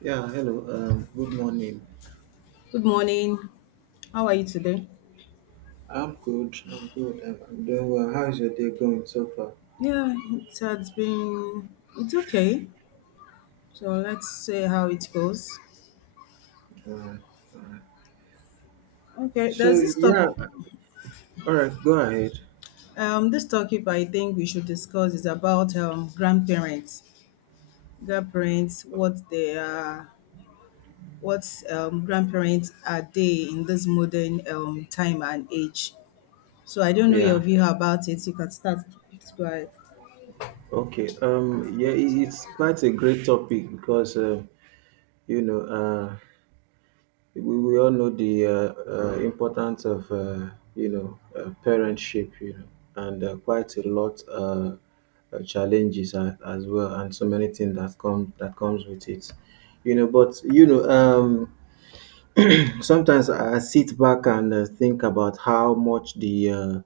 Yeah, hello. Good morning. Good morning. How are you today? I'm good. I'm good. I'm doing well. How is your day going so far? Yeah, it has been. It's okay. So let's see how it goes. All right. All right. Okay, there's So this yeah. topic. All right. Go ahead. This topic I think we should discuss is about grandparents. Grandparents, what they are, what grandparents are they in this modern time and age. So I don't know your Yeah. view about it. You can start. Please go ahead. Okay. Yeah. It's quite a great topic because you know uh, we all know the importance of parentship. You know, and quite a lot challenges as well, and so many things that comes with it. You know. Sometimes I sit back and think about how much the uh,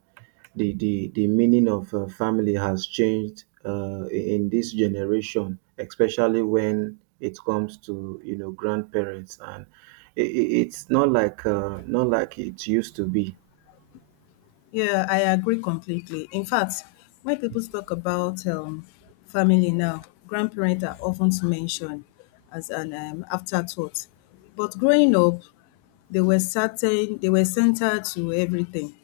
the, the the meaning of family has changed in this generation, especially when it comes to grandparents, and I it's not like not like it used to be. Yeah, I agree completely. In fact, when people talk about family now, grandparents are often mentioned as an afterthought. But growing up, they were central to everything.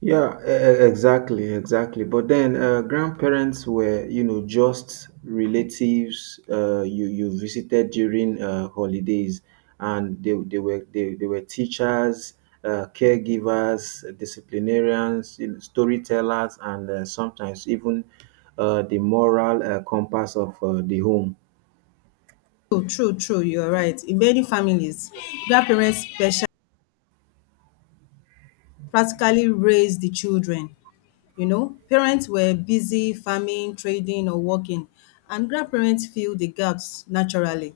Yeah, exactly. But then grandparents were, you know, just relatives you visited during holidays, and they were teachers, caregivers, disciplinarians, you know, storytellers, and sometimes even the moral compass of the home. True, true, true. You're right. In many families, grandparents special practically raised the children. You know, parents were busy farming, trading, or working, and grandparents fill the gaps naturally.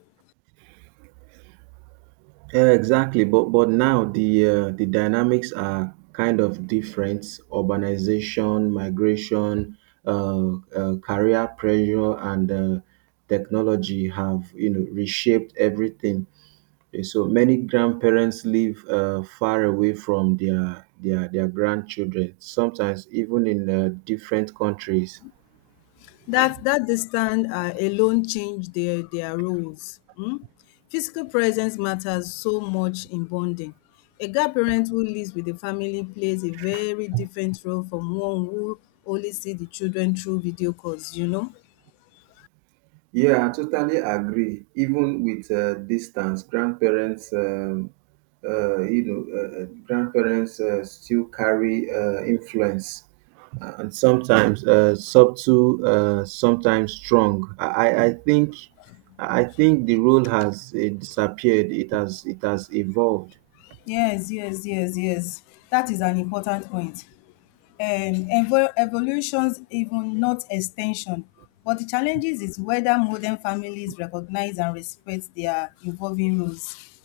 Yeah, exactly. But now the dynamics are kind of different. Urbanization, migration, career pressure, and technology have reshaped everything. Okay, so many grandparents live far away from their grandchildren. Sometimes even in different countries. That distance alone change their roles. Physical presence matters so much in bonding. A grandparent who lives with the family plays a very different role from one who only see the children through video calls, you know? Yeah, I totally agree. Even with distance, grandparents still carry influence, and sometimes subtle, sometimes strong. I think the role has disappeared. It has evolved. Yes, yes, yes, yes. That is an important point. Evolutions, even not extension. But the challenges is whether modern families recognize and respect their evolving roles.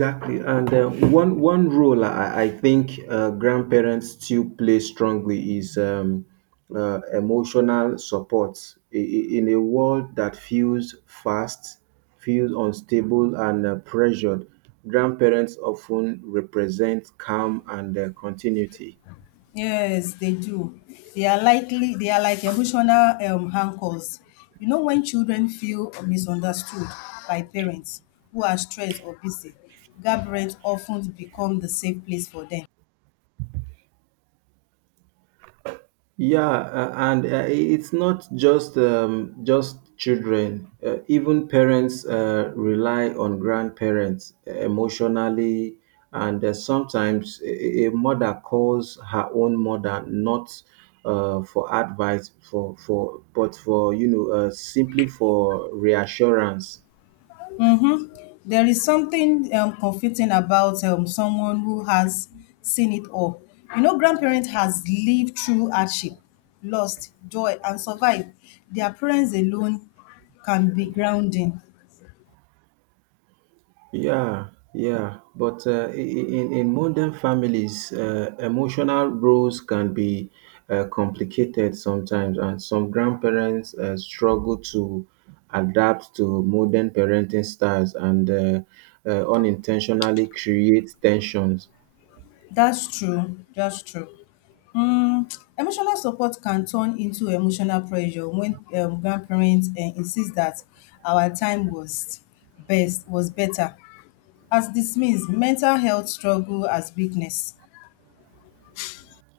Exactly, and one role I think grandparents still play strongly is emotional support in a world that feels fast, feels unstable, and pressured. Grandparents often represent calm and continuity. Yes, they do. They are like emotional anchors. You know, when children feel misunderstood by parents who are stressed or busy, grandparents often become the safe place for them. Yeah, and it's not just just children. Even parents rely on grandparents emotionally, and sometimes a mother calls her own mother not for advice, for simply for reassurance. Mm-hmm. There is something comforting about someone who has seen it all. You know, grandparent has lived through hardship, lost joy, and survived. Their parents alone can be grounding. Yeah, yeah, but in modern families, emotional roles can be complicated sometimes, and some grandparents struggle to adapt to modern parenting styles and unintentionally create tensions. That's true. That's true. Um, Emotional support can turn into emotional pressure when grandparents insist that our time was best was better as this means mental health struggle as weakness.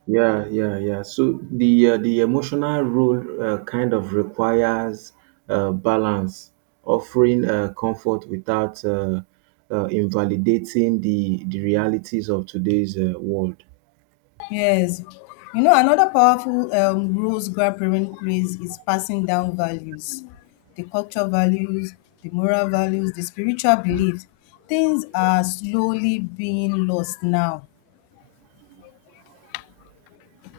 Yeah, yeah, yeah. So the emotional role kind of requires balance, offering comfort without invalidating the realities of today's world. Yes. You know, another powerful roles grandparent plays is passing down values, the cultural values, the moral values, the spiritual beliefs. Things are slowly being lost now.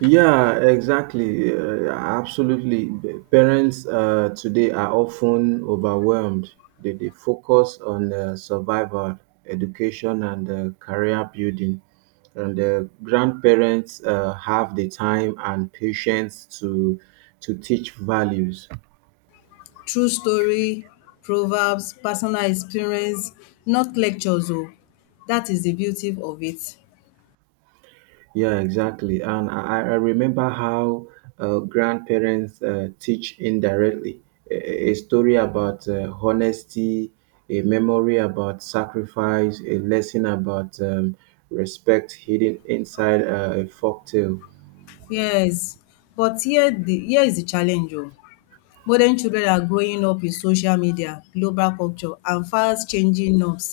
Yeah, exactly. Absolutely. The parents today are often overwhelmed. They focus on survival, education, and career building. And the grandparents have the time and patience to teach values. True story, proverbs, personal experience, not lectures oh. Dat is the beauty of it. Yeah, exactly. And I remember how grandparents teach indirectly a story about honesty, a memory about sacrifice, a lesson about respect hidden inside a folk tale. Yes, but here is the challenge oh. Modern children are growing up in social media, global culture and fast changing norms.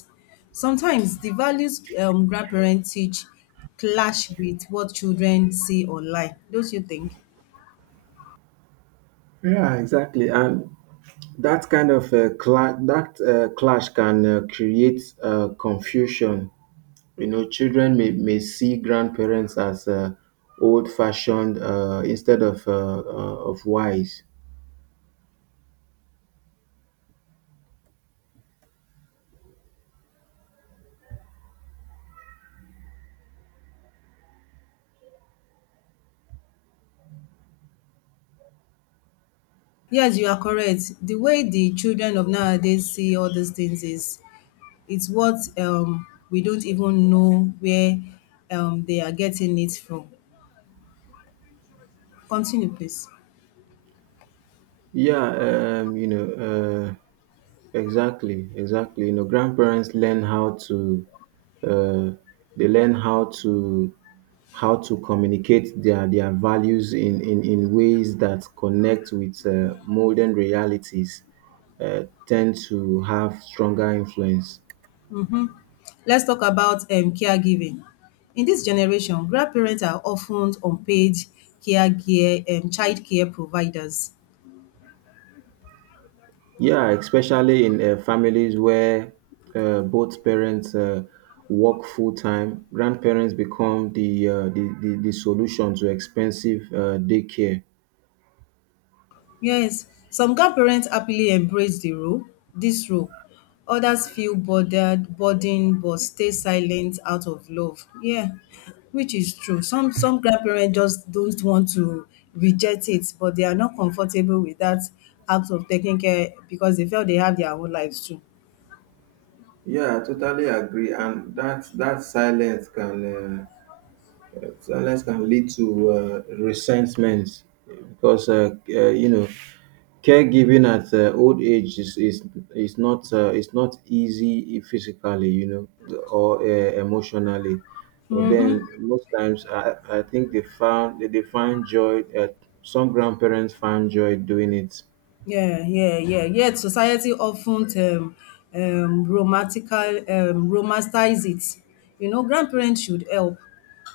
Sometimes the values grandparents teach clash with what children see online. Don't you think? Yeah, exactly. And that kind of cla- that clash can create confusion, you know, may see grandparents as old fashioned instead of wise. Yes, you are correct. The way the children of nowadays see all these things is, it's what we don't even know where they are getting it from. Continue, please. Yeah, exactly, exactly. You know, grandparents learn how to uh, they learn how to how to communicate their values in ways that connect with modern realities tend to have stronger influence. Let's talk about caregiving. In this generation, grandparents are often unpaid care, care child care providers. Yeah, especially in families where both parents work full time, grandparents become the solution to expensive daycare. Yes, some grandparents happily embrace the role, this role. Others feel bothered, burdened, but stay silent out of love. Yeah, which is true. Some grandparents just don't want to reject it, but they are not comfortable with that act of taking care because they feel they have their own lives too. Yeah, I totally agree. And that silence can lead to resentment because you know, caregiving at old age is not easy physically, you know, or emotionally. But then most times, I think they find joy. Some grandparents find joy doing it. Yeah, yeah, yeah. Yet society often um, romantical, romanticize it. You know, grandparents should help,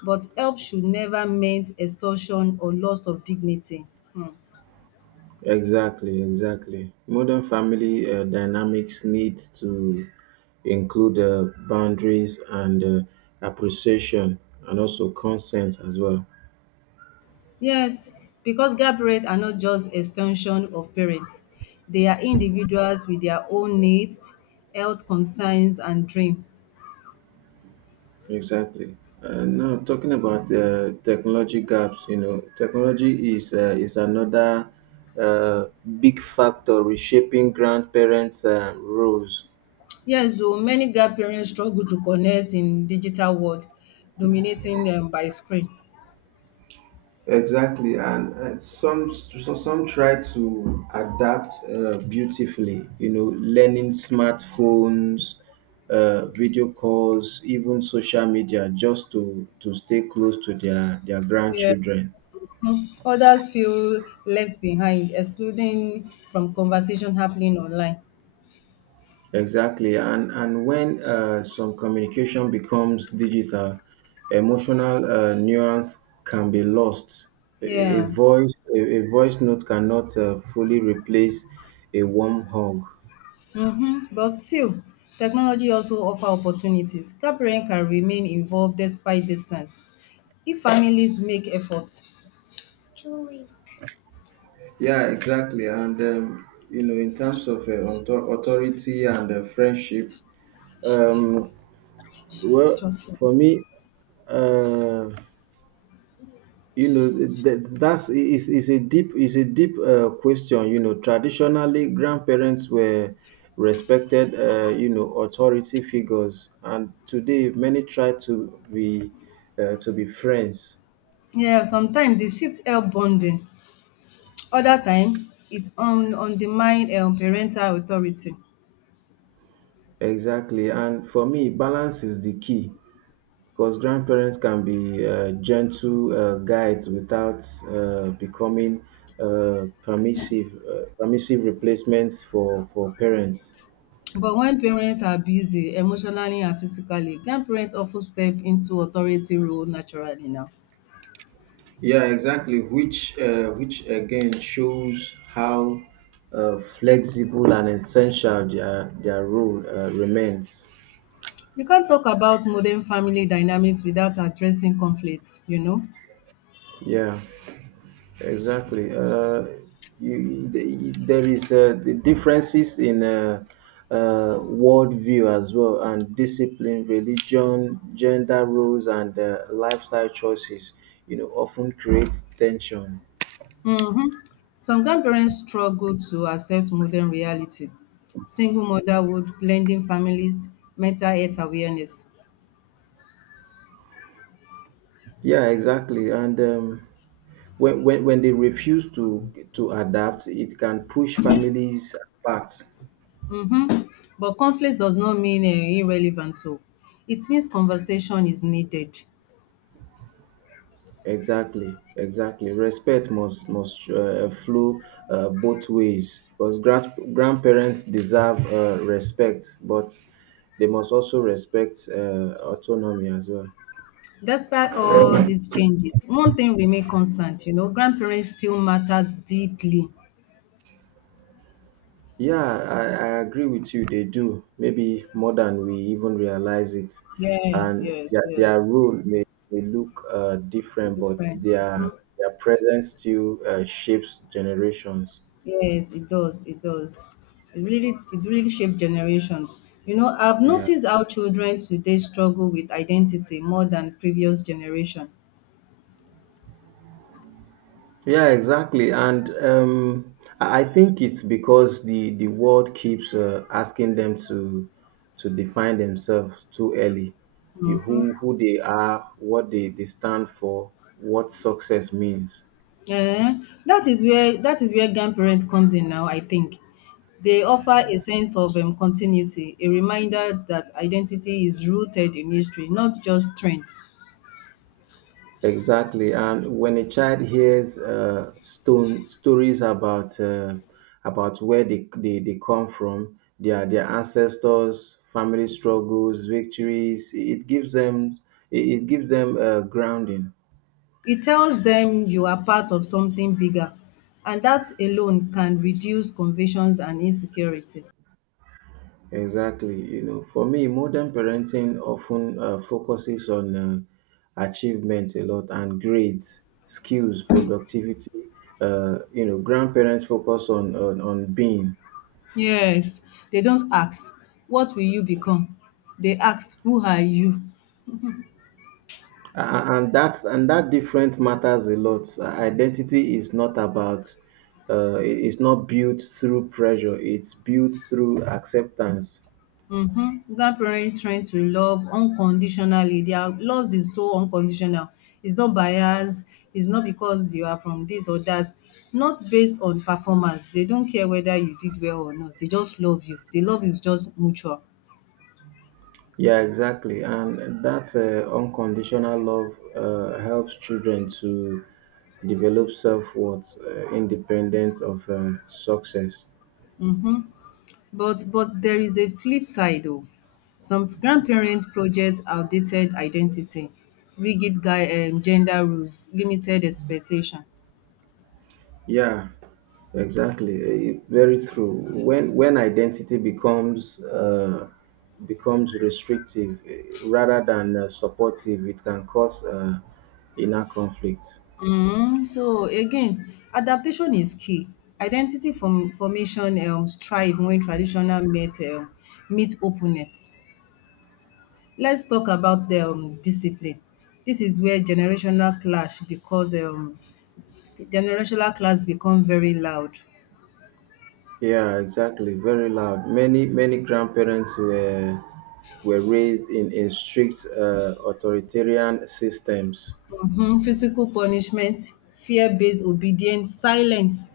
but help should never meant extortion or loss of dignity. Hmm. Exactly, exactly. Modern family dynamics need to include boundaries and appreciation, and also consent as well. Yes, because grandparents are not just extension of parents. They are individuals with their own needs, health concerns, and dream. Exactly. And now talking about technology gaps, you know, technology is another uh, big factor reshaping grandparents' roles. Yes, so many grandparents struggle to connect in digital world, dominating them by screen. Exactly, and some so some try to adapt beautifully. You know, learning smartphones, video calls, even social media, just to stay close to their Yeah. grandchildren. Others feel left behind, excluding from conversation happening online. Exactly, and when some communication becomes digital, emotional nuance can be lost. Yeah. A voice note cannot fully replace a warm hug. Mm-hmm. But still, technology also offer opportunities. Parents can remain involved despite distance. If families make efforts. Yeah, exactly, and you know, in terms of authority and friendship, um, well, Structure. for me, uh, you know, that that's is a deep question. You know, traditionally, grandparents were respected, you know, authority figures, and today many try to be friends. Yeah, sometimes the shift help bonding. Other time, it on undermine parental authority. Exactly, and for me, balance is the key because grandparents can be gentle guides without becoming permissive permissive replacements for parents. But when parents are busy emotionally and physically, grandparents often step into authority role naturally now. Yeah, exactly. Which again shows how flexible and essential their role remains. You can't talk about modern family dynamics without addressing conflicts. Yeah, exactly. There is the differences in worldview as well, and discipline, religion, gender roles, and lifestyle choices. You know, often creates tension. Mhm. Some grandparents struggle to accept modern reality. Single motherhood, blending families, mental health awareness. Yeah, exactly. And when they refuse to adapt, it can push families apart. Mhm. But conflict does not mean irrelevant. So it means conversation is needed. Exactly, exactly. Respect must flow both ways because grandparents deserve respect, but they must also respect autonomy as well. Despite all these changes, one thing remains constant, grandparents still matters deeply. Yeah, I agree with you. They do, maybe more than we even realize it. Yes, And yes, their yes. role may look different, but Different. Their presence still shapes generations. Yes, it does. It does. It really shaped generations. You know, I've Yeah. noticed how children today struggle with identity more than previous generation. Yeah, exactly. And I think it's because the world keeps asking them to define themselves too early. Mm-hmm. Who they are, they stand for, what success means. Yeah, that is where grandparent comes in now, I think. They offer a sense of continuity, a reminder that identity is rooted in history, not just trends. Exactly. And when a child hears stone stories about where they come from, their ancestors, family struggles, victories, it gives them it gives them grounding. It tells them you are part of something bigger, and that alone can reduce confusions and insecurity. Exactly. You know, for me, modern parenting often focuses on achievement a lot and grades, skills, productivity. You know, grandparents focus on being. Yes, they don't ask, "What will you become?" They ask, "Who are you?" And that different matters a lot. Identity is not about it- it's not built through pressure, it's built through acceptance. Mhm. Grandparent train to love unconditionally. Their love is so unconditional. It's not biased, it's not because you are from this or that, not based on performance. They don't care whether you did well or not. They just love you. The love is just mutual. Yeah, exactly. And that unconditional love helps children to develop self-worth independent of success. Mhm. But there is a flip side oh. Some grandparents project outdated identity, rigid guy gender rules, limited expectation. Yeah, exactly, very true. When identity becomes becomes restrictive, rather than supportive, it can cause inner conflict. Mm, so again, adaptation is key. Identity formation strive when traditional meet openness. Let's talk about the discipline. This is where generational clash become very loud. Yeah, exactly. Very loud. Many many grandparents were raised in strict authoritarian systems. Mhm, physical punishment, fear-based obedience, silence.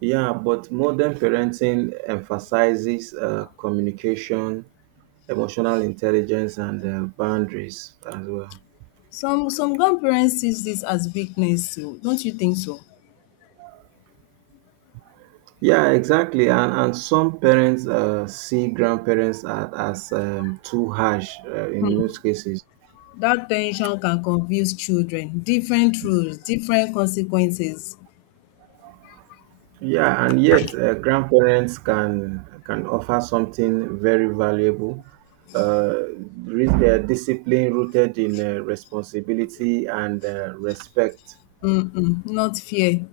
Yeah, but modern parenting emphasizes communication, emotional intelligence, and boundaries as well. Some grandparents sees this as weakness oh, don't you think so? Yeah, exactly. And some parents see grandparents as too harsh in most cases. That tension can confuse children. Different rules, different consequences. Yeah, and yet grandparents can offer something very valuable. Uh, their discipline rooted in responsibility and respect. Not fair.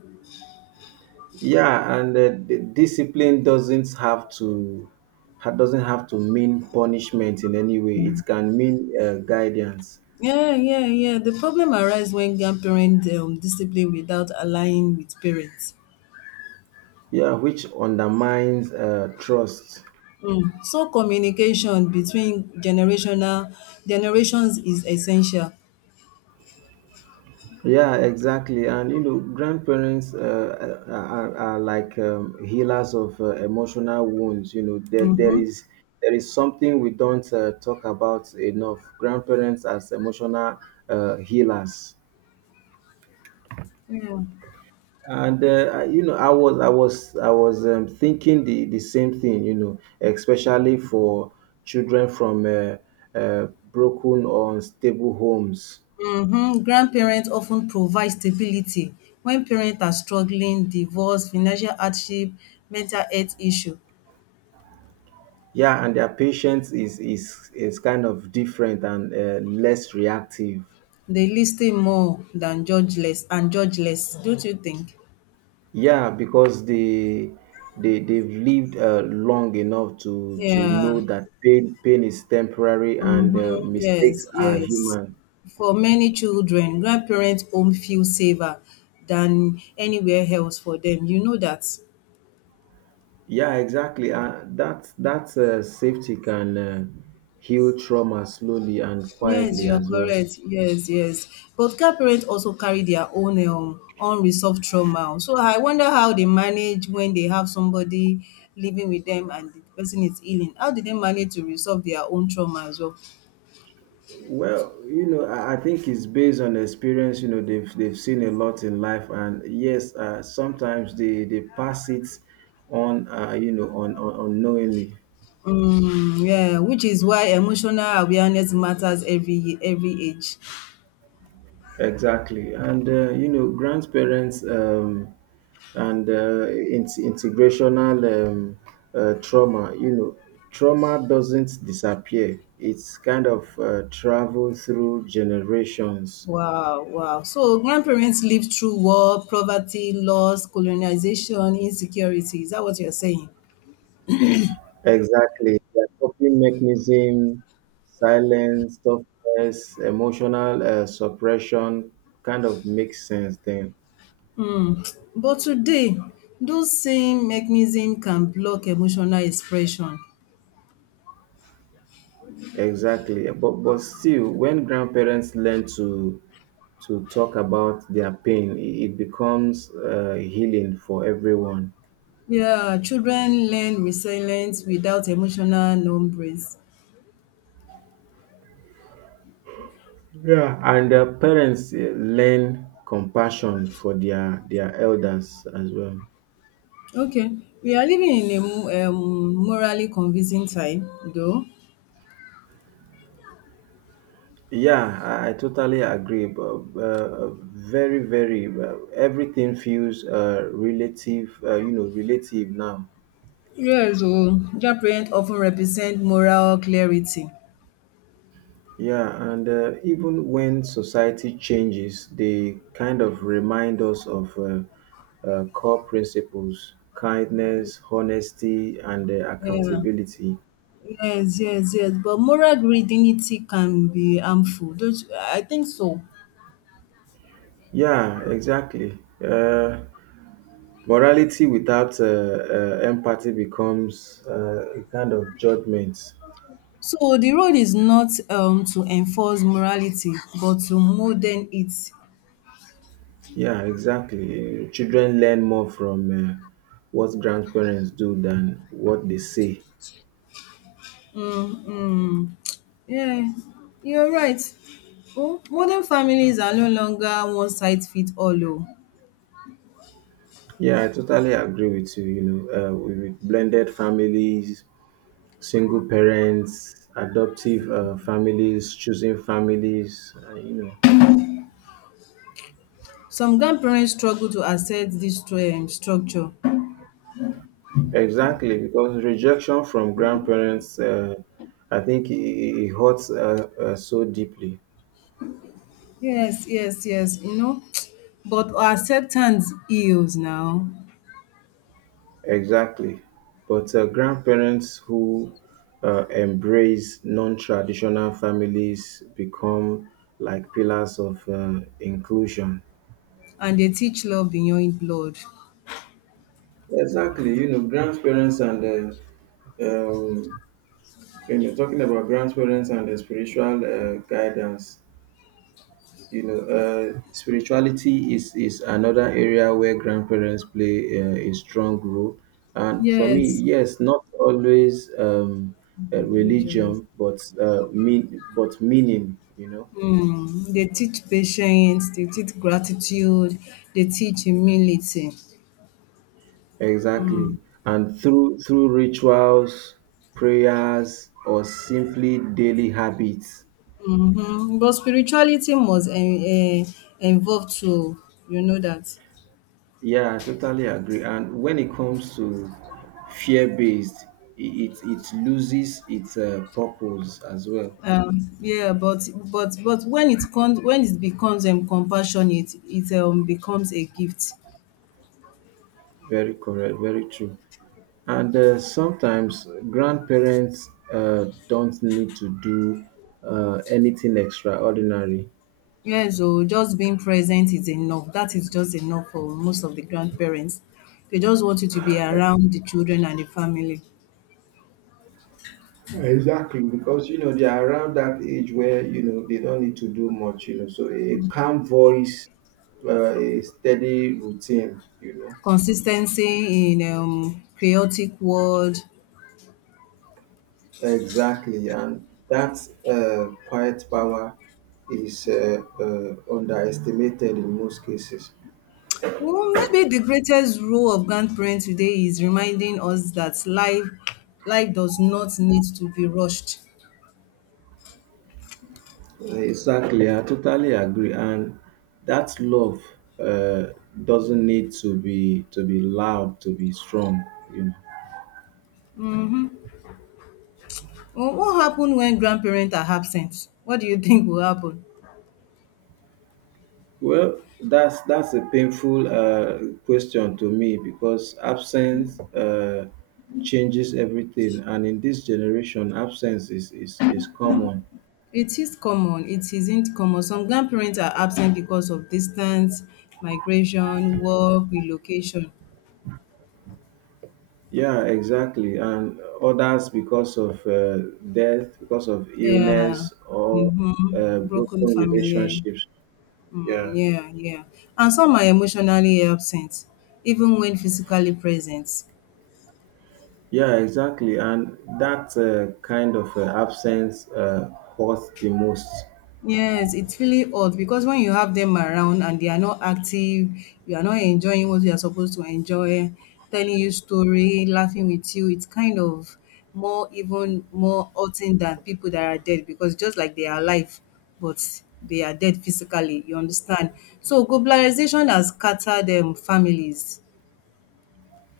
Yeah, and the discipline doesn't have to mean punishment in any way. It can mean guidance. Yeah, yeah, yeah, the problem arises when grandparents discipline without aligning with parents. Yeah, which undermines trust. um So communication between generational generations is essential. Yeah, exactly. And you know, grandparents are like healers of emotional wounds. You know, Mhm, there is something we don't talk about enough. Grandparents as emotional healers. yeah. And you know, I was thinking the same thing. You know, especially for children from broken or unstable homes. Mhm. Grandparents often provide stability when parents are struggling, divorce, financial hardship, mental health issue. Yeah, and their patience is kind of different and less reactive. They listen more than judge less and judge less. Don't you think? Yeah, because they've lived long enough to Yeah. know that pain pain is temporary and Mm-hmm. mistakes Yes, are yes. human. For many children, grandparents' home feel safer than anywhere else for them. You know that. Yeah, exactly. That safety can heal trauma slowly and Yes, quietly you are as well. correct. Yes, yes. But car parents also carry their own unresolved trauma. So I wonder how they manage when they have somebody living with them and the person is healing. How do they manage to resolve their own trauma as well? Well, you know, I think it's based on experience. You know, they've seen a lot in life, and yes, sometimes they pass it on, you know, on unknowingly. Mm, yeah, which is why emotional awareness matters every age. Exactly, and you know, grandparents integrational trauma. You know, trauma doesn't disappear. It's kind of travel through generations. Wow, wow. So grandparents lived through war, poverty, loss, colonization, insecurity. Is that what you're saying? Exactly. Their coping mechanism, silence, toughness, emotional suppression kind of makes sense then. But today, those same mechanisms can block emotional expression. Exactly. But still, when grandparents learn to talk about their pain, it becomes healing for everyone. Yeah, children learn resilience without emotional numbness. Yeah, and parents learn compassion for their elders as well. Okay, we are living in a morally confusing time, though. Yeah, I totally agree. But, very, very. Everything feels relative. You know, relative now. Yes, oh, their parents often represent moral clarity. Yeah, and even when society changes, they kind of remind us of core principles: kindness, honesty, and Yeah. accountability. Yes, yes, yes. But moral rigidity can be harmful. Don't you? I think so. Yeah, exactly. Morality without empathy becomes a kind of judgment. So the role is not to enforce morality but to modern it. Yeah, exactly. Children learn more from what grandparents do than what they say. Um, yeah, you're right. Oh, modern families are no longer one size fit all oh. Yeah, I totally agree with you. You know, with blended families, single parents, adoptive families, choosing families, Some grandparents struggle to accept dis structure. Exactly, because rejection from grandparents, I think it hurts so deeply. Yes, yes, yes. But acceptance heals now Exactly. But grandparents who embrace non-traditional families become like pillars of inclusion. and dey teach love beyond blood. Exactly. You know, grandparents and um, talking about grandparents and the spiritual guidance. You know, spirituality is another area where grandparents play a strong role, and for me, Yes. yes, not always. Mm, religion. Religion, but meaning, you know. Mm, they teach patience, they teach gratitude, they teach humility. Exactly, and through rituals, prayers, or simply daily habits. Mhm. But spirituality must en en involve too, you know that. Yeah, I totally agree. And when it comes to fear based, it loses its purpose as well. Yeah, but when it comes when it becomes compassionate, it becomes a gift. Very correct, very true. And sometimes grandparents don't need to do anything extraordinary. Yeah. So just being present is enough. That is just enough for most of the grandparents. They just want you to be around the children and the family. Exactly. Because you know they are around that age where you know they don't need to do much. You know, so a calm voice, a steady routine. You Consistency in chaotic world. know, exactly, and that quiet power is underestimated in most cases. Well, maybe the greatest role of grandparents today is reminding us that life does not need to be rushed. Exactly, I totally agree. And that love uh, doesn't need to be loud, to be strong. You know. Well, what happens when grandparents are absent? What do you think will happen? Well, that's a painful question to me, because absence changes everything, and in this generation, absence is common. It is common. It isn't common. Some grandparents are absent because of distance, migration, work, relocation. Yeah, exactly. And others because of death, because of Yeah. illness, or Mm-hmm. Broken broken family. relationships. Mm, Yeah. yeah, yeah. And some are emotionally absent, even when physically present. Yeah, exactly. And that kind of absence hurts the most. Yes, it's really odd because when you have them around and they are not active, you are not enjoying what you are supposed to enjoy, telling you story, laughing with you, it's kind of more even more hurting than people that are dead because just like they are alive, but they are dead physically, you understand? So globalization has scattered families.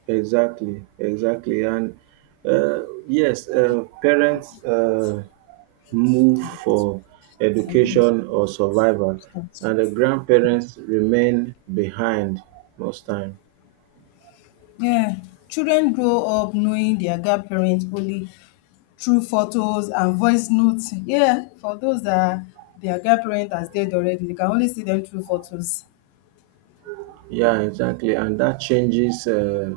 Exactly, exactly. And yes, parents move Like, for I don't education or survival, understand. and the grandparents remain behind most time. Yeah, children grow up knowing their grandparents only through photos and voice notes. Yeah, for those that their grandparent has dead already, they can only see them through photos. Yeah, exactly. And that changes uh,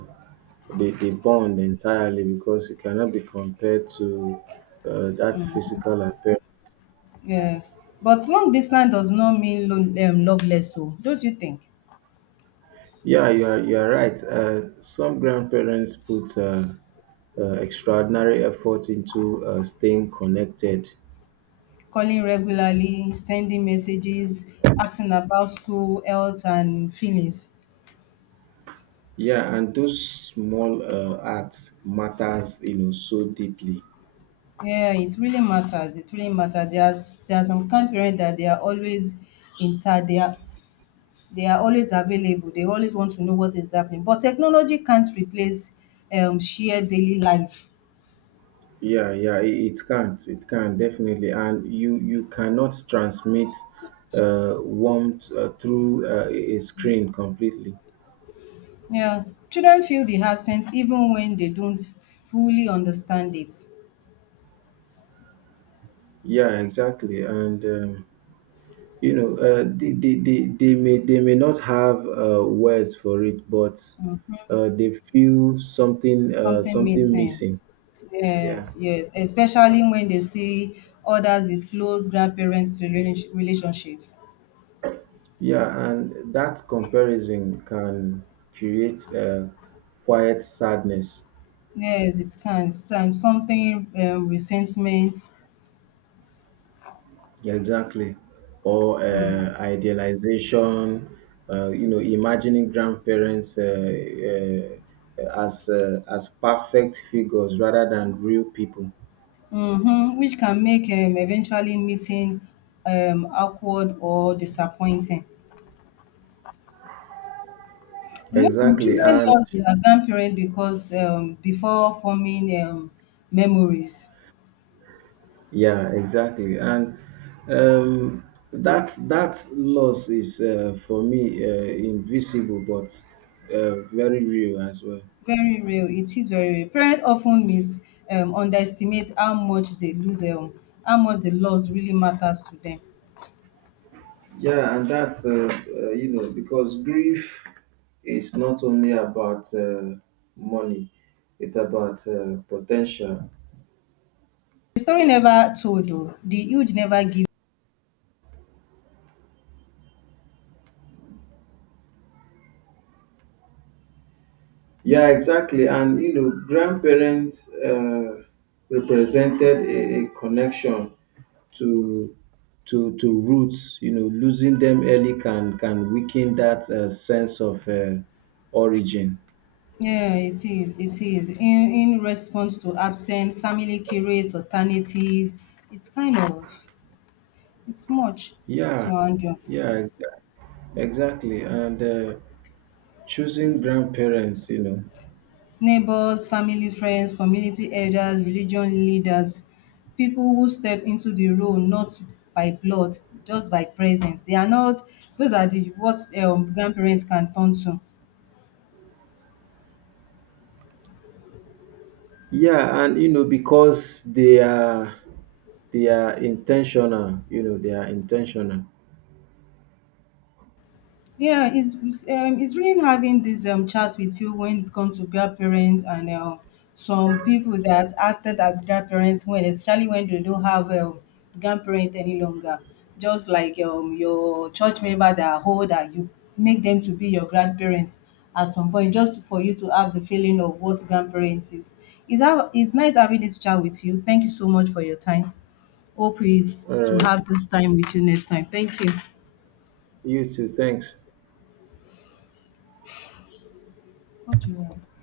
the, the bond entirely, because it cannot be compared to that physical appearance. Yeah. But long distance does not mean loveless. So, don't you think? Yeah, you are right. Some grandparents put extraordinary effort into staying connected. Calling regularly, sending messages, asking about school, health, and feelings. Yeah, and those small acts matters, you know, so deeply. Yeah, it really matters. It really matters. There are some kind parents that they are always in touch. They are always available. They always want to know what is happening. But technology can't replace shared daily life. Yeah, yeah, it can't, it can definitely, and you cannot transmit warmth through a screen completely. Yeah, children feel the absence even when they don't fully understand it. Yeah, exactly, and. You know, they may not have words for it, but they feel something, Something something missing. missing. Yeah, Yes, yes, especially when they see others with close grandparents' relationships. yeah, and that comparison can create quiet sadness. Yes, it can. Some something Resentment, Yeah, exactly, or idealization. You know, imagining grandparents as perfect figures rather than real people. mm-hmm, which can make eventually meeting awkward or disappointing. Yeah, Exactly, children and love their grandparents because before forming memories, yeah, exactly. And um, that that loss is, for me, invisible, but very real as well. very real. It is very real. Parents often mis underestimate how much they lose, how much the loss really matters to them. Yeah, and that's you know, because grief is not only about money; it's about potential. The story never told, though. The huge never give. Yeah, exactly. And you know, grandparents represented a connection to roots. You know, losing them early can weaken that sense of origin. Yeah, it is. It is. In response to absent, family creates alternative. It's kind of it's much to Yeah, handle. yeah, exactly. And choosing grandparents, you know. Neighbors, family, friends, community elders, religion leaders, people who step into the role not by blood, just by presence. They are not, those are the what grandparents can turn to. Yeah, and you know, because they are intentional. You know, they are intentional. Yeah, it's really having this chat with you when it comes to grandparents and some people that acted as grandparents especially when they don't have a grandparent any longer. Just like your church member that are old and you make them to be your grandparents at some point, just for you to have the feeling of what grandparents is. It's nice having this chat with you. Thank you so much for your time. Hope All is to right, have this time with you next time. Thank you. you too. Thanks. What do you want?